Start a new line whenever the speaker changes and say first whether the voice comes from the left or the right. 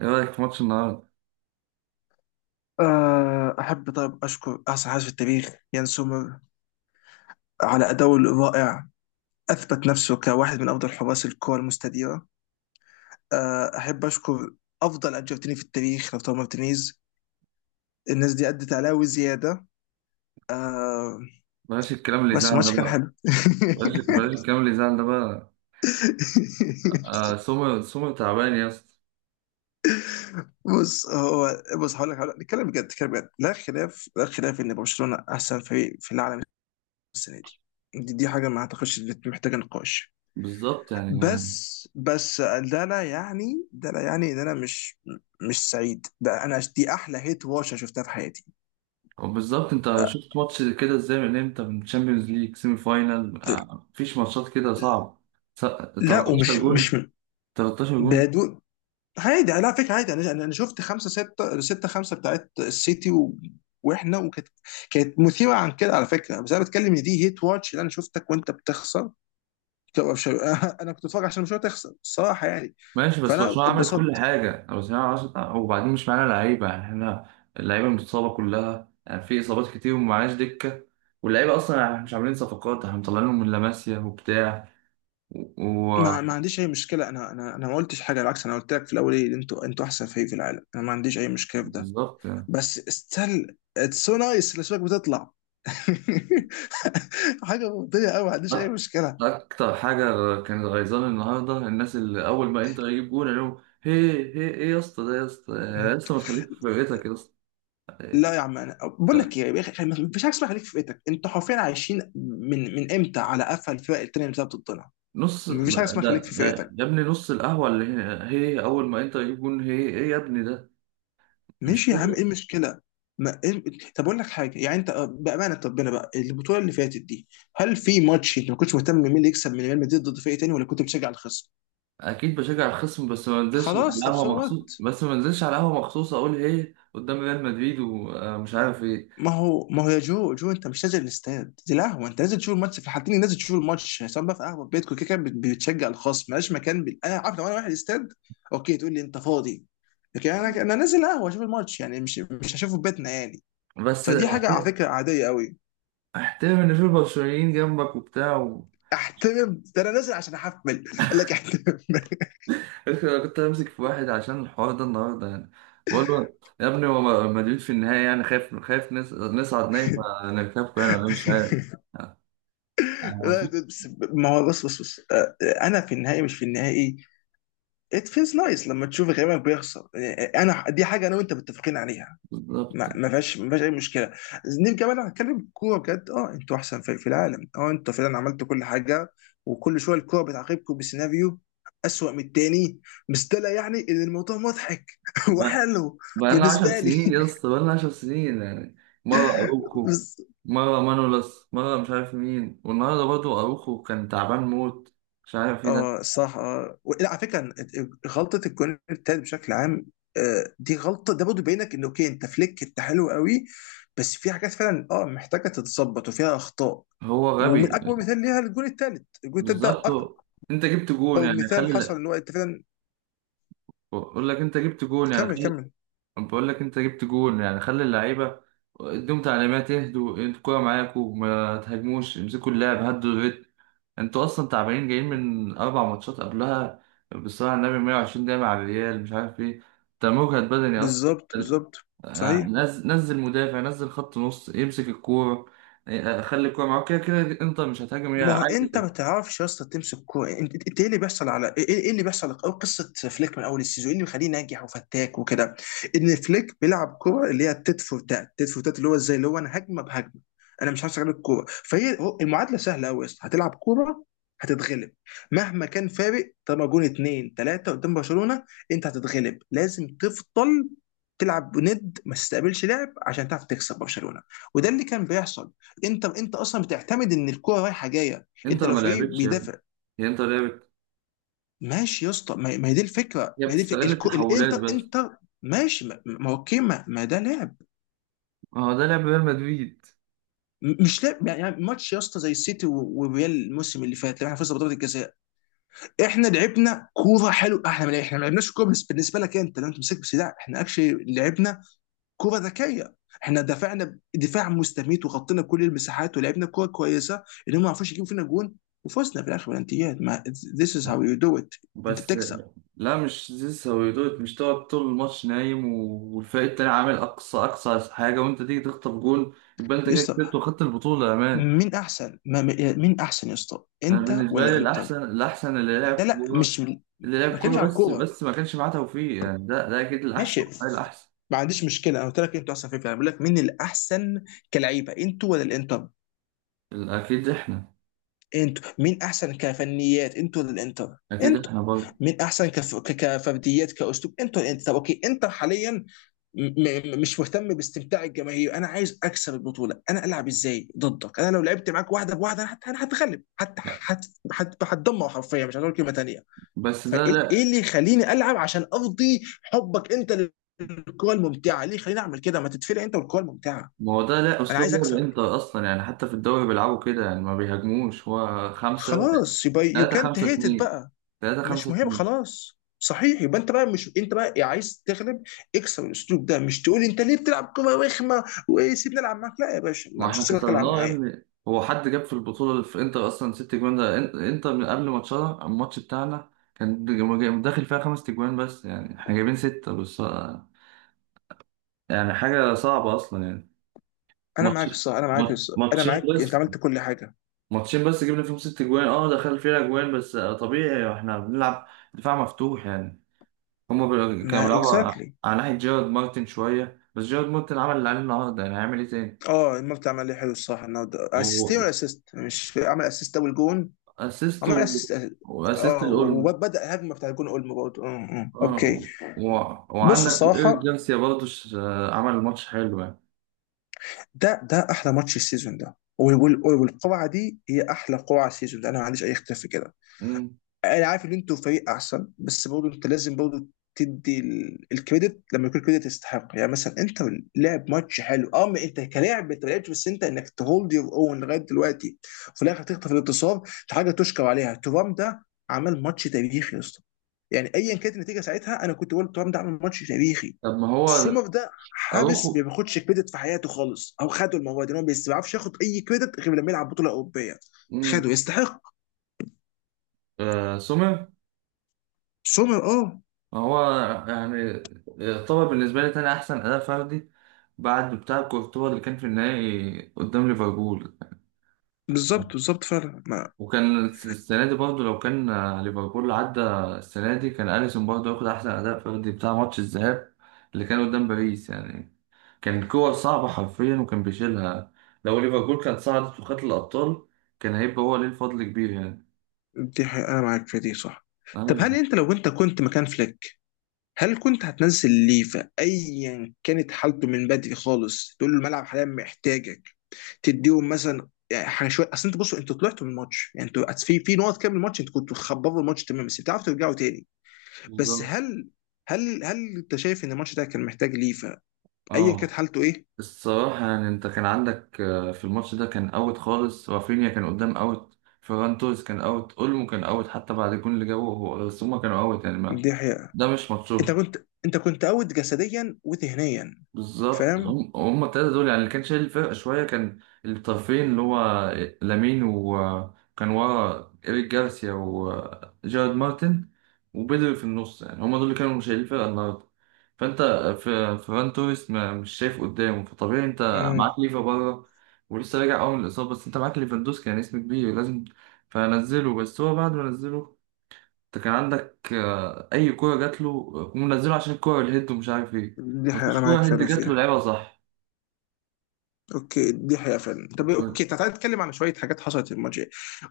right: ايه رايك في ماتش النهارده؟
left: أحب طيب أشكر أحسن حارس في التاريخ يان سومر على أداؤه الرائع. أثبت نفسه كواحد من أفضل حراس الكرة المستديرة. أحب أشكر أفضل أرجنتيني في التاريخ لوتارو مارتينيز. الناس دي أدت عليه وزيادة.
right: بلاش الكلام اللي
left: بس
right: يزعل ده
left: الماتش كان
right: بقى.
left: حلو.
right: بلاش الكلام اللي يزعل ده بقى. سومر سومر تعبان يا اسطى.
left: بص هو بص هقول لك، نتكلم بجد. لا خلاف إن برشلونة أحسن فريق في العالم السنة دي. دي حاجة ما أعتقدش إن محتاجة نقاش.
right: بالظبط يعني.
left: بس ده لا يعني ان انا مش سعيد. ده انا دي احلى هيت واتش أنا شفتها في حياتي.
right: وبالظبط، انت شفت ماتش كده ازاي؟ من امتى؟ من تشامبيونز ليج سيمي فاينال،
left: ده
right: مفيش ماتشات كده صعب.
left: لا
right: 13
left: ومش مش
right: جون. 13 جون.
left: بدون. عادي على فكره، عادي. انا شفت خمسه سته سته خمسه بتاعت السيتي و... واحنا وكانت، كانت مثيره عن كده على فكره. بس انا بتكلم ان دي هيت واتش اللي انا شفتك وانت بتخسر. طب مش- انا كنت بتفرج عشان مش تخسر الصراحه يعني.
right: ماشي، بس
left: فانا
right: برشلونه عملت كل
left: اتبسطت.
right: حاجه. وبعدين مش معانا لعيبه يعني، احنا اللعيبه متصابه كلها يعني، في اصابات كتير ومعناش دكه. واللعيبه اصلا يعني مش عاملين صفقات، احنا مطلعينهم من لاماسيا وبتاع.
left: ما عنديش اي مشكله. انا ما قلتش حاجه، بالعكس. انا قلت لك في الاول ايه، انتوا احسن فريق في العالم. انا ما عنديش اي مشكله في ده.
right: وبالظبط يعني.
left: بس استل اتس سو نايس الاسماك بتطلع. حاجه منطقيه قوي، ما عنديش اي
right: أك-
left: مشكله.
right: اكتر حاجه كانت غيظاني النهارده الناس اللي اول ما انت يجيب جون يقولوا هي، هي ايه يا اسطى؟ ده يا اسطى، يا اسطى ما تخليك في فرقتك يا اسطى.
left: لا يا عم، انا بقول
right: ده
left: لك ايه يا اخي، ما فيش حاجه اسمها خليك في فئتك. انتوا حرفيا عايشين من امتى على قفا الفرق التانيه اللي بتلعب ضدنا.
right: نص
left: ما فيش حاجه
right: ده
left: اسمها خليك في
right: ده-
left: فئتك.
right: يا ابني، نص القهوه اللي هي اول ما انت يجيب جون، هي ايه يا ابني ده؟ مش
left: ماشي يا عم، ايه
right: كده.
left: المشكله؟ ما إيه... طب اقول لك حاجه، يعني انت بامانه ربنا بقى البطوله اللي فاتت دي، هل في ماتش انت ما كنتش مهتم مين اللي يكسب من ريال مدريد ضد فريق تاني ولا كنت بتشجع الخصم؟
right: اكيد بشجع الخصم، بس ما انزلش على
left: خلاص طب
right: القهوه
left: سو
right: مخصوص،
left: وات.
right: بس ما انزلش على القهوه مخصوص اقول هي قدام ريال مدريد ومش عارف ايه.
left: ما هو يا جو جو، انت مش نازل الاستاد، دي قهوه. انت نازل تشوف الماتش في الحالتين، نازل تشوف الماتش سواء بقى في قهوه في بيتكم. كده كده بت- بتشجع الخصم. مالهاش مكان بال... انا عارف. لو انا واحد استاد، اوكي، تقول لي انت فاضي. لكن انا نازل قهوه اشوف الماتش يعني، مش هشوفه في بيتنا يعني.
right: بس
left: فدي حاجه على فكره عاديه قوي.
right: احترم ان في برشلونيين جنبك وبتاع.
left: احترم ده، انا نازل عشان احفل. قال لك احترم.
right: انا كنت همسك في واحد عشان الحوار ده النهارده يعني، بقول له يا ابني هو مدريد في النهاية يعني، خايف خايف نصعد نهائي فنركبكم يعني، ولا مش عارف.
left: لا
right: عارفين.
left: ده بس، ما هو بص، انا في النهائي مش في النهائي. ات فيلز نايس لما تشوف غيرك بيخسر. انا دي حاجه انا وانت متفقين عليها.
right: بالظبط.
left: ما فيهاش اي مشكله. نيجي كمان هنتكلم كوره بجد. اه انتوا احسن فريق في العالم، اه انتوا فعلا عملتوا كل حاجه. وكل شويه الكوره بتعاقبكم بسيناريو اسوأ من التاني. بس ده لا يعني ان الموضوع مضحك
right: بقى
left: وحلو.
right: لنا 10
left: بالنسبه لي.
right: سنين يا اسطى، بقى لنا 10 سنين يعني. مرة أروخو،
left: بس
right: مرة مانولاس، مرة مش عارف مين، والنهارده برضه أروخو كان تعبان موت. مش عارف ايه ده.
left: اه صح اه و- لا على فكره غلطه الجون التالت بشكل عام. دي غلطه ده برضه بينك ان اوكي انت فليك انت حلو قوي. بس في حاجات فعلا اه محتاجه تتظبط وفيها اخطاء.
right: هو
left: ومن
right: غبي.
left: اكبر مثال ليها الجون التالت. الجون التالت ده
right: بالظبط
left: اكبر
right: هو. انت جبت جون يعني،
left: مثال حصل
right: خلي
left: ان هو انت فعلا.
right: اقول لك، انت جبت جون
left: كمل
right: يعني،
left: كمل
right: بقول لك انت جبت جول يعني، خلي اللعيبه اديهم تعليمات: اهدوا، انتوا الكوره معاكوا، ما تهاجموش، امسكوا اللعب، هدوا الريتم. انتوا اصلا تعبانين جايين من 4 ماتشات قبلها. بالصلاه على النبي، 120 دقيقه مع الريال، مش عارف ايه. انت مجهد بدني اصلا.
left: بالظبط بالظبط. صحيح.
right: نزل مدافع، نزل خط نص يمسك الكوره. خلي الكوره معاك، كده كده انتر مش هتهاجم، هي
left: ما هو انت ما
right: عادي.
left: تعرفش يا اسطى تمسك كوره. انت انت ايه اللي بيحصل على ايه، ايه اللي بيحصل او قصه فليك من اول السيزون؟ ايه اللي مخليه ناجح وفتاك وكده؟ ان فليك بيلعب كوره اللي هي تيت فور تات، اللي هو ازاي، اللي هو انا هجمه بهجمه. انا مش همسك عليك الكوره، فهي هو- المعادله سهله قوي يا اسطى، هتلعب كوره هتتغلب مهما كان فارق. طالما جون اتنين تلاته قدام برشلونه، انت هتتغلب. لازم تفضل تلعب ند، ما تستقبلش لعب عشان تعرف تكسب برشلونه. وده اللي كان بيحصل. انت اصلا بتعتمد ان الكوره رايحه جايه. انت
right: انتر
left: لو
right: ما
left: فريق
right: لعبتش يا ابني.
left: بيدافع،
right: هي انتر لعبت؟
left: ماشي يا اسطى، ما هي دي الفكره
right: هي بتستغل
left: الكو...
right: التحولات
left: الانتر،
right: بس.
left: انتر. ماشي. ما هو اوكي، ما ده لعب.
right: ما هو ده لعب ريال مدريد.
left: م- مش لعب يعني. يعني ماتش يا اسطى زي السيتي و- والريال الموسم اللي فات لما احنا فزنا بضربه الجزاء. احنا لعبنا كوره حلوه. احنا ما لعب- احنا ما لعبناش كوره بالنسبه لك انت. لو انت مسكت بس لا، احنا اكشلي لعبنا كره ذكيه. احنا دفعنا دفاع مستميت وغطينا كل المساحات ولعبنا كره كويسه انهم ما عرفوش يجيبوا فينا جون. وفزنا في الاخر بالانتيات. ما this is how you do it. انت
right: بس
left: بتكسب
right: لا، مش زيزو سويدوت. مش تقعد طول الماتش نايم والفريق التاني عامل أقصى أقصى حاجة وأنت تيجي تخطف جول؟ يبقى أنت
left: يا
right: كده كسبت
left: اسطى.
right: وخدت البطولة يا مان!
left: مين احسن ما مين احسن يا اسطى،
right: أنا
left: انت
right: بالنسبة
left: ولا
right: لي
left: انتر؟
right: الأحسن، الأحسن اللي لعب
left: لا لا
right: كورة،
left: مش ما
right: اللي لعب
left: بتكلمش
right: كورة
left: على
right: بس
left: الكوره.
right: بس ما كانش معاه توفيق يعني. ده أكيد الأحسن.
left: ماشي.
right: ده الأحسن.
left: ما عنديش مشكله. انا قلت لك انتوا احسن في الفريق، بقول لك مين الاحسن كلعيبه، انتوا ولا الانتر؟
right: أكيد إحنا.
left: انتوا مين احسن كفنيات، انتوا ولا الانتر؟
right: أكيد
left: انتوا
right: إحنا برضه.
left: مين احسن كف... ك- كفرديات كاسلوب، انتوا ولا الانتر؟ طب اوكي، انتر حاليا. مش مهتم باستمتاع الجماهير. انا عايز اكسب البطوله. انا العب ازاي ضدك؟ انا لو لعبت معاك واحده بواحده انا هت- أنا هتغلب حتى.
right: لا.
left: هت... هتدمر حرفيا. مش هقول كلمه تانيه.
right: بس ده
left: فايه إيه
right: لا.
left: اللي يخليني العب عشان ارضي حبك انت للكره الممتعه؟ ليه خليني اعمل كده؟ ما تتفلق انت والكره الممتعه.
right: ما هو ده لا
left: انا
right: أسلوب
left: عايز اكسب.
right: لعب إنتر أصلا يعني، حتى في الدوري بيلعبوا كده يعني، ما بيهاجموش. هو خمسة
left: خلاص يبقى يو
right: تلاتة
left: كانت
right: خمسة
left: هيت.
right: اتنين، تلاتة
left: مش
right: خمسة
left: مهم.
right: اتنين.
left: خلاص صحيح، يبقى انت بقى مش، انت بقى إيه، عايز تغلب؟ اكسر الاسلوب ده. مش تقول انت ليه بتلعب كوره رخمه وسيبني العب معاك. لا يا باشا،
right: ما
left: ما مش
right: احنا
left: هسيبك العب
right: كسرناه يا
left: معايا.
right: ابني. هو حد جاب في البطولة في انتر اصلا 6 جوان؟ ده انتر من قبل ماتشنا، الماتش بتاعنا كان داخل فيها 5 تجوان بس يعني، احنا جايبين ستة بس يعني. حاجة صعبة اصلا يعني.
left: انا معاك
right: ماتش
left: الصح انا معاك الصح انا
right: ماتشين
left: معاك، انت
right: بس.
left: عملت كل حاجه.
right: ماتشين بس جبنا فيهم 6 جوان. اه، دخل فيها جوان بس. طبيعي احنا بنلعب دفاع مفتوح يعني. هما كانوا
left: ما
right: بيلعبوا على
left: اكزاكتلي.
right: على ناحية جيرارد مارتن شوية. بس جيرارد مارتن عمل اللي عليه النهاردة يعني. هيعمل ايه تاني؟
left: اه المرتب عمل لي حلو الصح النهارده. اسيستين ولا اسيست، مش عمل اسيست اول جون؟
right: واسيست
left: عمل اسيست.
right: واسيست
left: اه
right: الأولمو.
left: وبدا الهجمه بتاع الجون اولمو برضه. اه اه اوكي.
right: اه و...
left: بص
right: وعندك ايريك
left: الصراحه،
right: جارسيا برضه عمل ماتش حلو يعني.
left: ده احلى ماتش السيزون ده، وال- وال- والقرعه دي هي احلى قرعه السيزون ده. انا ما عنديش اي اختلاف في كده.
right: مم.
left: انا عارف ان انتوا فريق احسن، بس برضه انت لازم برضه تدي ال- الكريدت لما يكون الكريدت يستحق. يعني مثلا انت لعب ماتش حلو اه. ما انت كلاعب انت ما لعبتش، بس انت انك تهولد يور اون لغايه دلوقتي وفي الاخر تخطف الانتصار، دي حاجه تشكر عليها. ترام ده عمل ماتش تاريخي يا اسطى. يعني ايا كانت النتيجه ساعتها انا كنت بقول ترام ده عمل ماتش تاريخي.
right: طب ما هو.
left: سومر ده
right: اروخو.
left: حابس ما بياخدش كريدت في حياته خالص او خده المره دي، إن هو ما بيعرفش ياخد اي كريدت غير لما يلعب بطوله اوروبيه. خده
right: مم.
left: يستحق.
right: آه سومر.
left: سومر اه.
right: ما هو يعني يعتبر بالنسبه لي تاني احسن اداء فردي بعد بتاع كورتوا اللي كان في النهائي قدام ليفربول.
left: بالظبط بالظبط فعلا. ما
right: وكان السنه دي برضه لو كان ليفربول عدى، السنه دي كان اليسون برضه ياخد احسن اداء فردي بتاع ماتش الذهاب اللي كان قدام باريس يعني. كان كور صعبة حرفيا وكان بيشيلها. لو ليفربول كانت صعدت وخدت الأبطال، كان هيبقى هو ليه الفضل كبير يعني.
left: دي حقيقة، انا معاك في دي صح. طب
right: أيوه.
left: هل انت لو انت كنت مكان فليك، هل كنت هتنزل ليفا ايا كانت حالته من بدري خالص تقول له الملعب حاليا محتاجك؟ تديهم مثلا يعني حاجه شويه، اصل انت بصوا انتوا طلعتوا من الماتش، يعني انتوا في في نقط كام من الماتش انتوا كنتوا خبروا الماتش تمام بس بتعرفوا ترجعوا تاني. بس
right: بالظبط.
left: هل، هل انت شايف ان الماتش ده كان محتاج ليفا ايا كانت
right: أه.
left: حالته ايه؟
right: الصراحة يعني، أنت كان عندك في الماتش ده كان أوت خالص. رافينيا كان قدام أوت، فيران توريس كان أوت، أولمو كان أوت حتى بعد الجون اللي جابه هو، بس هما كانوا أوت يعني، ما
left: دي حقيقة.
right: ده مش
left: انت
right: ماتشهم.
left: كنت انت كنت اوت جسديا وذهنيا.
right: بالظبط.
left: فاهم؟
right: هم التلاتة دول يعني اللي كان شايل الفرقة شوية، كان الطرفين اللي هو لامين، وكان ورا إيريك جارسيا وجارد مارتن وبدري في النص. يعني هم دول اللي كانوا شايلين الفرقة النهاردة. فأنت، في فران توريس مش شايف قدامه، فطبيعي أنت معاك
left: امم
right: ليفا بره ولسه راجع أول من الإصابة، بس أنت معاك ليفاندوسكي يعني، اسم كبير لازم فنزله. بس هو بعد ما نزله، انت كان عندك اي كوره جات له، هم منزله عشان الكوره الهيد ومش عارف ايه.
left: دي حقيقة انا
right: مفيش
left: معاك
right: كوره هيد
left: فعلا
right: جات له
left: فيها.
right: لعيبه صح.
left: اوكي دي حقيقة فعلا. طب اوكي تعالى نتكلم عن شوية حاجات حصلت في الماتش.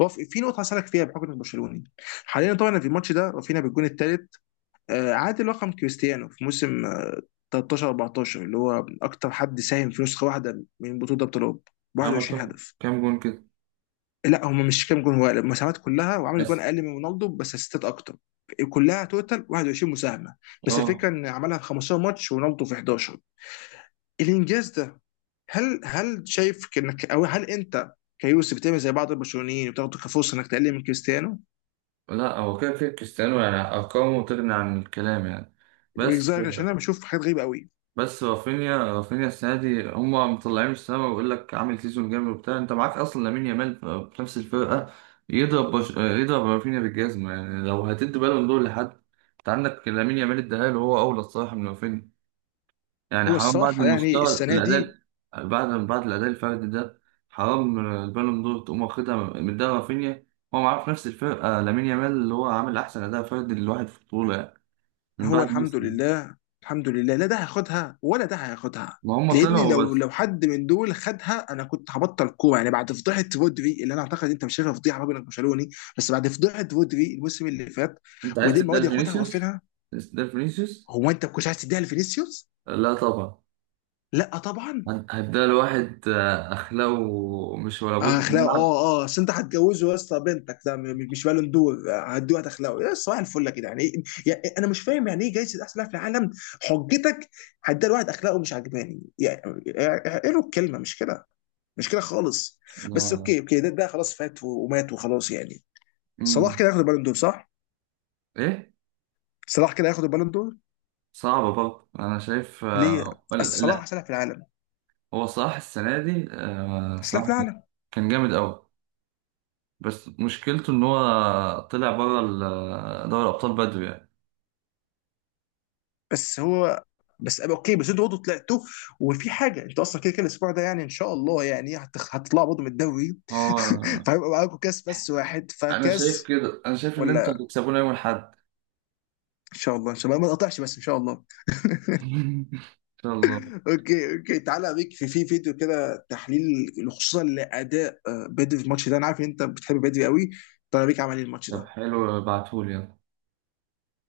left: هو في في نقطة هسألك فيها بحكم انك برشلوني حاليا. طبعا في الماتش ده رافينا بالجون الثالث عادل رقم كريستيانو في موسم 13 14 اللي هو اكتر حد ساهم في نسخه واحده من بطوله ابطال اوروبا.
right: عمل
left: 21
right: كام
left: هدف.
right: كام جون كده؟
left: لا هم مش كام جون، هو المساهمات كلها. وعمل جون
right: بس
left: اقل من رونالدو بس اسيستات اكتر. كلها توتال 21 مساهمه. بس
right: اه.
left: الفكره ان عملها في 15 ماتش ورونالدو في 11. الانجاز ده، هل، هل شايف انك او هل انت كيوسف بتعمل زي بعض البرشلونيين وتاخده كفرصه انك تقلل من كريستيانو؟
right: لا، هو كده كده كريستيانو يعني ارقامه تغني عن الكلام يعني.
left: من
right: بس
left: رأيك؟ عشان انا بشوف حاجات غريبه قوي.
right: بس رافينيا السنه دي هم مطلعين السما ويقول لك عامل سيزون جامد وبتاع. انت معاك اصلا لامين يامال في نفس الفرقه. يضرب رافينيا بالجزمه يعني. لو هتدي بالون دور لحد، انت عندك لامين يامال، اداها له هو اولى الصراحه من رافينيا يعني.
left: هو
right: حرام بعد
left: الصراحه يعني
right: المستوى
left: السنه دي.
right: الأداء، بعد الأداء الفردي ده، حرام البالون دور تقوم واخدها من ده رافينيا. هو معاه في نفس الفرقة لامين يامال اللي هو عامل أحسن أداء فردي للواحد في البطولة يعني، من
left: هو
right: بعد
left: الحمد
right: ميسي.
left: لله. الحمد لله، لا ده هياخدها ولا ده هياخدها.
right: ما هم
left: لان
right: طلعوا
left: لو
right: بس.
left: لو حد من دول خدها انا كنت هبطل كوره يعني بعد فضيحه رودري اللي انا اعتقد انت مش شايفها فضيحه راجل برشلوني. بس بعد فضيحه رودري الموسم اللي فات،
right: أنت عايز
left: ودي
right: تديها
left: المواد ياخدها
right: لفينيسيوس؟
left: وقفلها.
right: عايز تديها لفينيسيوس؟
left: هو انت ما كنتش عايز تديها لفينيسيوس؟
right: لا طبعا.
left: لا طبعا.
right: هتديها لواحد أخلاقه مش ولا بد في
left: اخلاقه
right: الملعب؟
left: اه اه، اصل انت هتجوزه يا اسطى بنتك؟ ده م- مش بالون دور. هتدوق اخلاقه يا اسطى. صباح الفل يا جدعان يعني، إيه؟ يعني انا مش فاهم يعني ايه جايزه احسن لاعب في العالم؟ حجتك هتديها لواحد اخلاقه مش عجباني يعني، يعني ايه له الكلمه؟ مش كده، مش كده خالص. بس
right: لا.
left: اوكي اوكي، ده خلاص فات و- ومات وخلاص يعني. صلاح
right: مم.
left: كده هياخد البالون دور صح؟
right: إيه؟
left: صلاح كده هياخد البالون دور.
right: صعبة برضه أنا شايف.
left: ليه؟ أصل صلاح احسن لاعب في العالم.
right: هو صلاح السنة دي
left: احسن لاعب في
right: صلاح
left: العالم.
right: كان جامد أوي. بس مشكلته إن هو طلع بره دوري الأبطال بدري يعني.
left: بس هو، بس أبقى اوكي بس انتوا برضه طلعتوا. وفي حاجه انتوا اصلا كده كده الاسبوع ده يعني ان شاء الله يعني هتخ- هتطلعوا برضه من الدوري.
right: هو
left: فهيبقى معاكم كاس بس، واحد
right: أنا شايف
left: فكاس.
right: كده. أنا شايف إن أنتوا
left: ولا،
right: هتكسبونا يوم الأحد.
left: ان شاء الله ان شاء الله ما تقطعش بس ان شاء الله.
right: إن شاء الله.
left: اوكي اوكي تعالى اوريك في في فيديو كده تحليل خصوصا لاداء بدري في الماتش ده. انا عارف ان انت بتحب بدري قوي. تعالى اوريك عمل ايه الماتش
right: طب
left: ده.
right: حلو، ابعتهولي يلا.